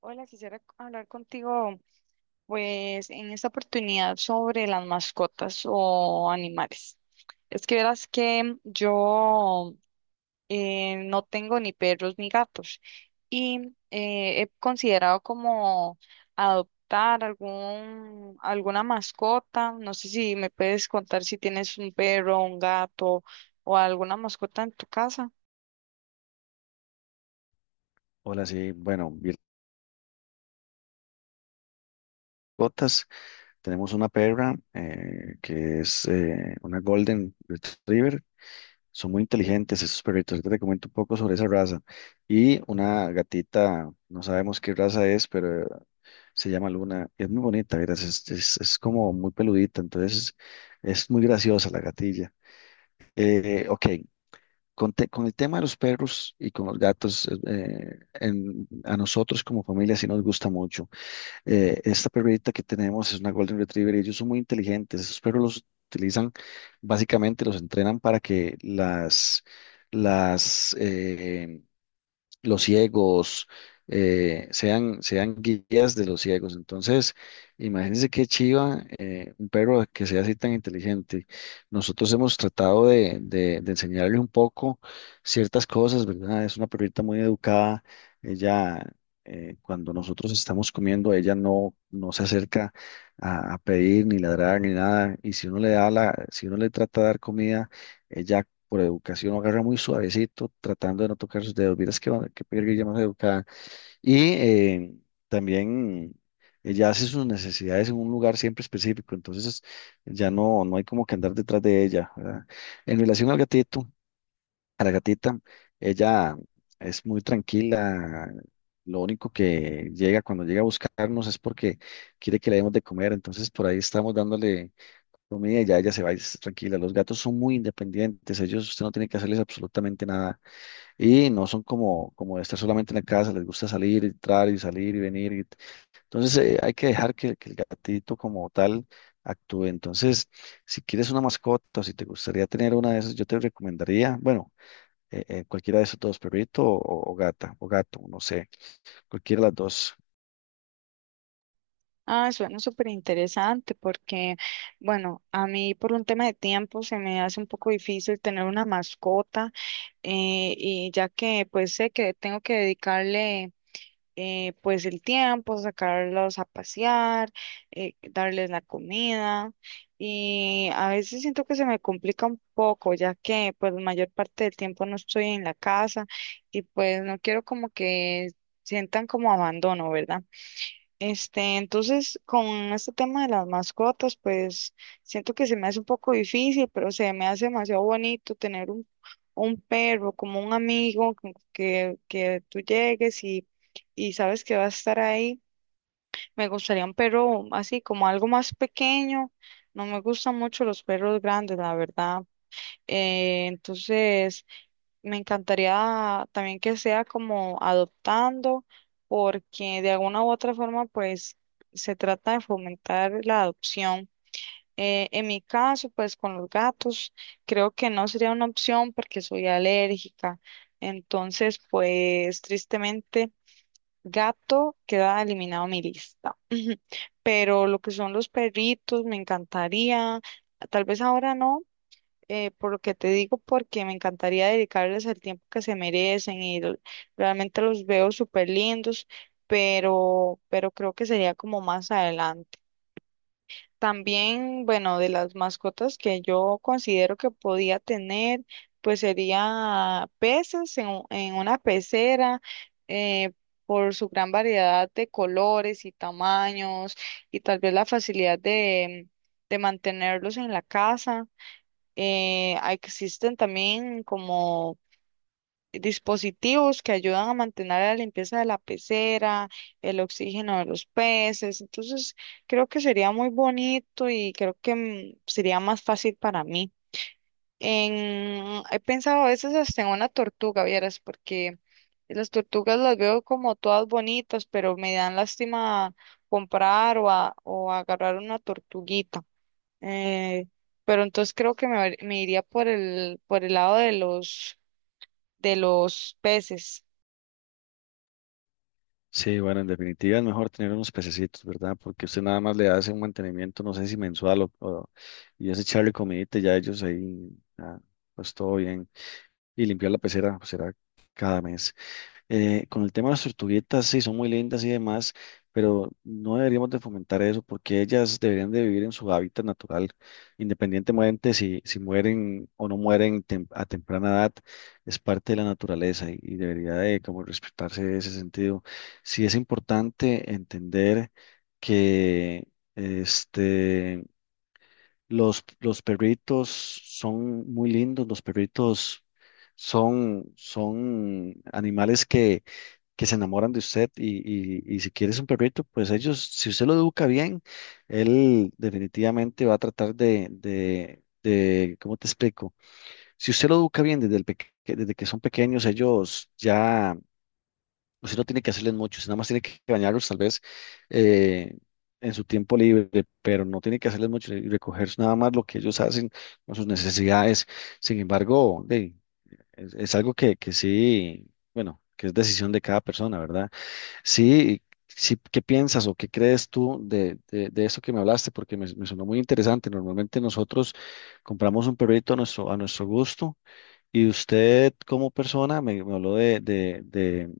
Hola, quisiera hablar contigo, pues, en esta oportunidad sobre las mascotas o animales. Es que verás que yo no tengo ni perros ni gatos y he considerado como adoptar alguna mascota. No sé si me puedes contar si tienes un perro, un gato o alguna mascota en tu casa. Hola, sí, bueno, botas. Tenemos una perra que es una Golden Retriever. Son muy inteligentes esos perritos. Ahorita te comento un poco sobre esa raza. Y una gatita, no sabemos qué raza es, pero se llama Luna. Y es muy bonita, verás. Es como muy peludita, entonces es muy graciosa la gatilla. Ok, con el tema de los perros y con los gatos, a nosotros como familia sí nos gusta mucho. Esta perrita que tenemos es una Golden Retriever y ellos son muy inteligentes. Esos perros los utilizan, básicamente los entrenan para que las, eh, los ciegos, sean guías de los ciegos. Entonces, imagínense qué chiva un perro que sea así tan inteligente. Nosotros hemos tratado de enseñarle un poco ciertas cosas, ¿verdad? Es una perrita muy educada. Ella, cuando nosotros estamos comiendo, ella no, no se acerca a pedir ni ladrar ni nada. Y si uno le da la, si uno le trata de dar comida, ella por educación, lo agarra muy suavecito, tratando de no tocar sus dedos. Miras que perguilla más educada. Y también ella hace sus necesidades en un lugar siempre específico, entonces ya no hay como que andar detrás de ella, ¿verdad? En relación al gatito, a la gatita, ella es muy tranquila. Lo único que llega cuando llega a buscarnos es porque quiere que le demos de comer, entonces por ahí estamos dándole comida y ya ella se va y es tranquila. Los gatos son muy independientes, ellos usted no tiene que hacerles absolutamente nada y no son como de estar solamente en la casa, les gusta salir, entrar y salir y venir. Entonces, hay que dejar que el gatito como tal actúe. Entonces, si quieres una mascota o si te gustaría tener una de esas, yo te recomendaría, bueno, cualquiera de esos dos, perrito o gata o gato, no sé, cualquiera de las dos. Ah, suena súper interesante porque, bueno, a mí por un tema de tiempo se me hace un poco difícil tener una mascota y ya que pues sé que tengo que dedicarle pues el tiempo, sacarlos a pasear, darles la comida, y a veces siento que se me complica un poco ya que pues la mayor parte del tiempo no estoy en la casa y pues no quiero como que sientan como abandono, ¿verdad? Este, entonces, con este tema de las mascotas, pues siento que se me hace un poco difícil, pero se me hace demasiado bonito tener un perro como un amigo que tú llegues y sabes que va a estar ahí. Me gustaría un perro así como algo más pequeño. No me gustan mucho los perros grandes, la verdad. Entonces, me encantaría también que sea como adoptando, porque de alguna u otra forma, pues se trata de fomentar la adopción. En mi caso, pues con los gatos, creo que no sería una opción porque soy alérgica. Entonces, pues tristemente, gato queda eliminado de mi lista. Pero lo que son los perritos, me encantaría. Tal vez ahora no, por lo que te digo, porque me encantaría dedicarles el tiempo que se merecen, realmente los veo súper lindos, pero creo que sería como más adelante. También, bueno, de las mascotas que yo considero que podía tener, pues sería peces en una pecera, eh, por su gran variedad de colores y tamaños, y tal vez la facilidad de mantenerlos en la casa. Existen también como dispositivos que ayudan a mantener la limpieza de la pecera, el oxígeno de los peces. Entonces, creo que sería muy bonito y creo que sería más fácil para mí. En, he pensado a veces hasta en una tortuga, vieras, porque las tortugas las veo como todas bonitas, pero me dan lástima comprar o agarrar una tortuguita. Eh, pero entonces creo que me iría por por el lado de de los peces. Sí, bueno, en definitiva es mejor tener unos pececitos, ¿verdad? Porque usted nada más le hace un mantenimiento, no sé si mensual o- y es echarle comidita y ya ellos ahí, ah, pues todo bien. Y limpiar la pecera, pues será cada mes. Con el tema de las tortuguitas, sí, son muy lindas y demás, pero no deberíamos de fomentar eso porque ellas deberían de vivir en su hábitat natural, independientemente si mueren o no mueren a temprana edad, es parte de la naturaleza y debería de como respetarse ese sentido. Sí es importante entender que este, los perritos son muy lindos, los perritos son animales que se enamoran de usted y si quieres un perrito, pues ellos, si usted lo educa bien, él definitivamente va a tratar ¿cómo te explico? Si usted lo educa bien desde, desde que son pequeños, ellos ya, usted no tiene que hacerles mucho, usted nada más tiene que bañarlos tal vez eh, en su tiempo libre, pero no tiene que hacerles mucho y recoger nada más lo que ellos hacen con sus necesidades. Sin embargo, es algo que sí, bueno, que es decisión de cada persona, ¿verdad? Sí, sí, ¿qué piensas o qué crees tú de eso que me hablaste? Porque me sonó muy interesante. Normalmente nosotros compramos un perrito a nuestro gusto y usted como persona me habló de, de, de,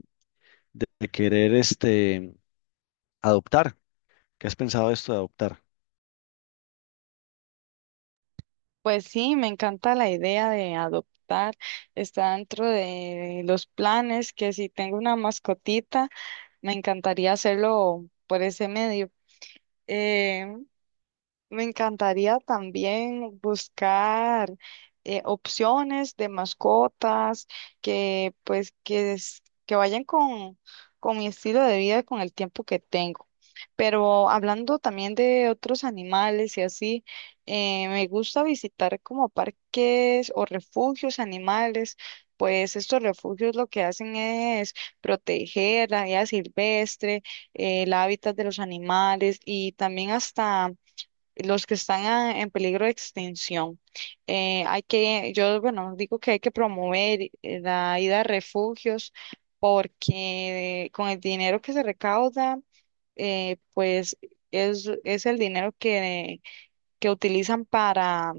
de- de querer este, adoptar. ¿Qué has pensado de esto de adoptar? Pues sí, me encanta la idea de adoptar. Está dentro de los planes que si tengo una mascotita, me encantaría hacerlo por ese medio. Eh, Me encantaría también buscar opciones de mascotas que pues que, es- que vayan con mi estilo de vida y con el tiempo que tengo. Pero hablando también de otros animales y así, me gusta visitar como parques o refugios animales. Pues estos refugios lo que hacen es proteger la vida silvestre, el hábitat de los animales, y también hasta los que están en peligro de extinción. Bueno, digo que hay que promover la ida a refugios porque con el dinero que se recauda, pues es el dinero que utilizan para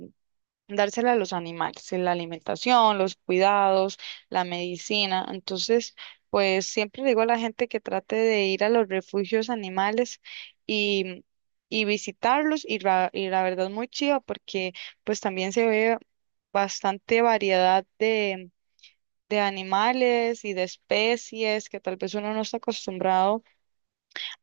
dársela a los animales, la alimentación, los cuidados, la medicina. Entonces, pues siempre digo a la gente que trate de ir a los refugios animales y, y visitarlos, y la verdad muy chiva, porque pues también se ve bastante variedad de animales y de especies que tal vez uno no está acostumbrado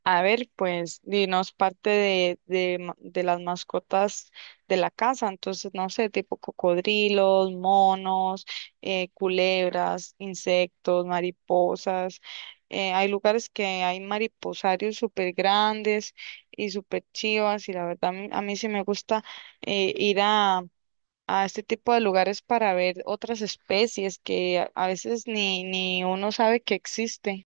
a ver, pues, dinos parte de las mascotas de la casa. Entonces, no sé, tipo cocodrilos, monos, culebras, insectos, mariposas. Hay lugares que hay mariposarios súper grandes y súper chivas, y la verdad, a mí sí me gusta eh, ir a, a este tipo de lugares para ver otras especies que a veces ni uno sabe que existen.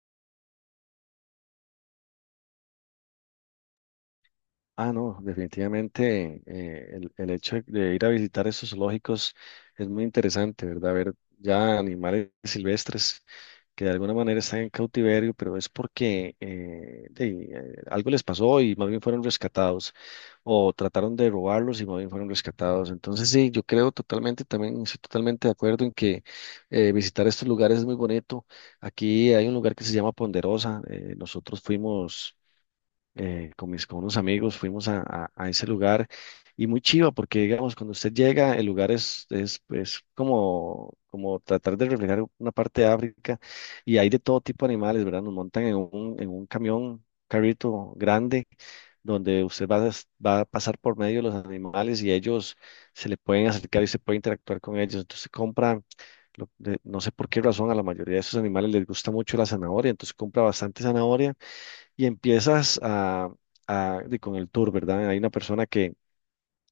Ah, no, definitivamente el hecho de ir a visitar esos zoológicos es muy interesante, ¿verdad? Ver ya animales silvestres que de alguna manera están en cautiverio, pero es porque algo les pasó y más bien fueron rescatados, o trataron de robarlos y más bien fueron rescatados. Entonces, sí, yo creo totalmente, también estoy totalmente de acuerdo en que visitar estos lugares es muy bonito. Aquí hay un lugar que se llama Ponderosa, nosotros fuimos con unos amigos, fuimos a ese lugar y muy chiva porque, digamos, cuando usted llega, el lugar es como, como tratar de reflejar una parte de África y hay de todo tipo de animales, ¿verdad? Nos montan en en un camión, carrito grande, donde usted va va a pasar por medio de los animales y ellos se le pueden acercar y se puede interactuar con ellos. Entonces no sé por qué razón, a la mayoría de esos animales les gusta mucho la zanahoria, entonces compra bastante zanahoria y empiezas con el tour, ¿verdad? Hay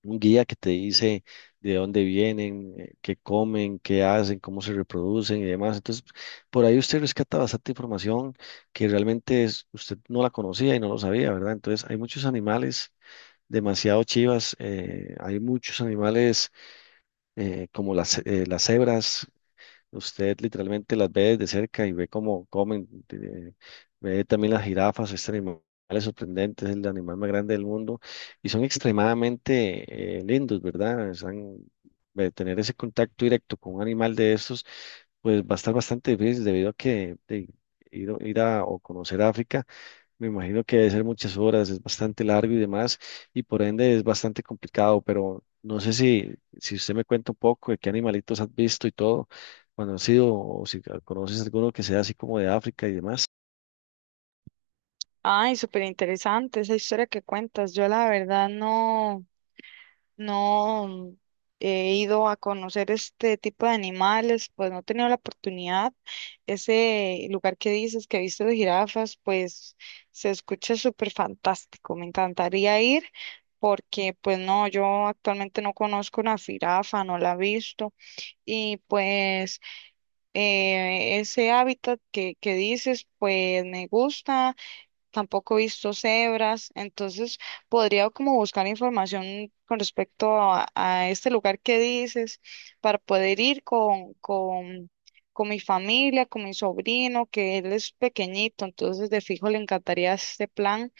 un guía que te dice de dónde vienen, qué comen, qué hacen, cómo se reproducen y demás. Entonces, por ahí usted rescata bastante información que realmente usted no la conocía y no lo sabía, ¿verdad? Entonces, hay muchos animales demasiado chivas, hay muchos animales como las cebras. Usted literalmente las ve de cerca y ve cómo comen, ve también las jirafas. Este animal es sorprendente, es el animal más grande del mundo y son extremadamente lindos, ¿verdad? Tener ese contacto directo con un animal de estos, pues va a estar bastante difícil debido a que ir a o conocer África me imagino que debe ser muchas horas, es bastante largo y demás, y por ende es bastante complicado, pero no sé si, si usted me cuenta un poco de qué animalitos has visto y todo, cuando has sido, o si conoces alguno que sea así como de África y demás. Ay, súper interesante esa historia que cuentas. Yo la verdad no, no he ido a conocer este tipo de animales, pues no he tenido la oportunidad. Ese lugar que dices que viste de jirafas, pues se escucha súper fantástico. Me encantaría ir porque pues no, yo actualmente no conozco una jirafa, no la he visto. Y pues ese hábitat que dices, pues me gusta, tampoco he visto cebras. Entonces podría como buscar información con respecto a este lugar que dices para poder ir con mi familia, con mi sobrino, que él es pequeñito, entonces de fijo le encantaría este plan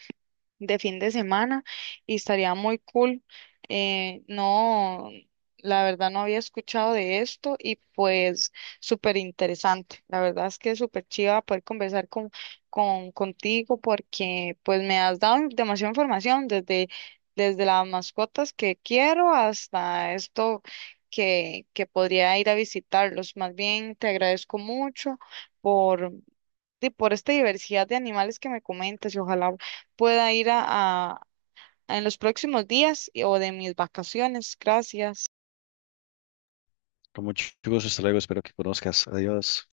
de fin de semana y estaría muy cool. No, la verdad no había escuchado de esto y pues súper interesante. La verdad es que es súper chiva poder conversar contigo porque pues me has dado demasiada información desde, desde las mascotas que quiero hasta esto. Que podría ir a visitarlos. Más bien, te agradezco mucho por, por esta diversidad de animales que me comentas, y ojalá pueda ir en los próximos días o de mis vacaciones. Gracias. Con mucho gusto, hasta luego, espero que conozcas. Adiós.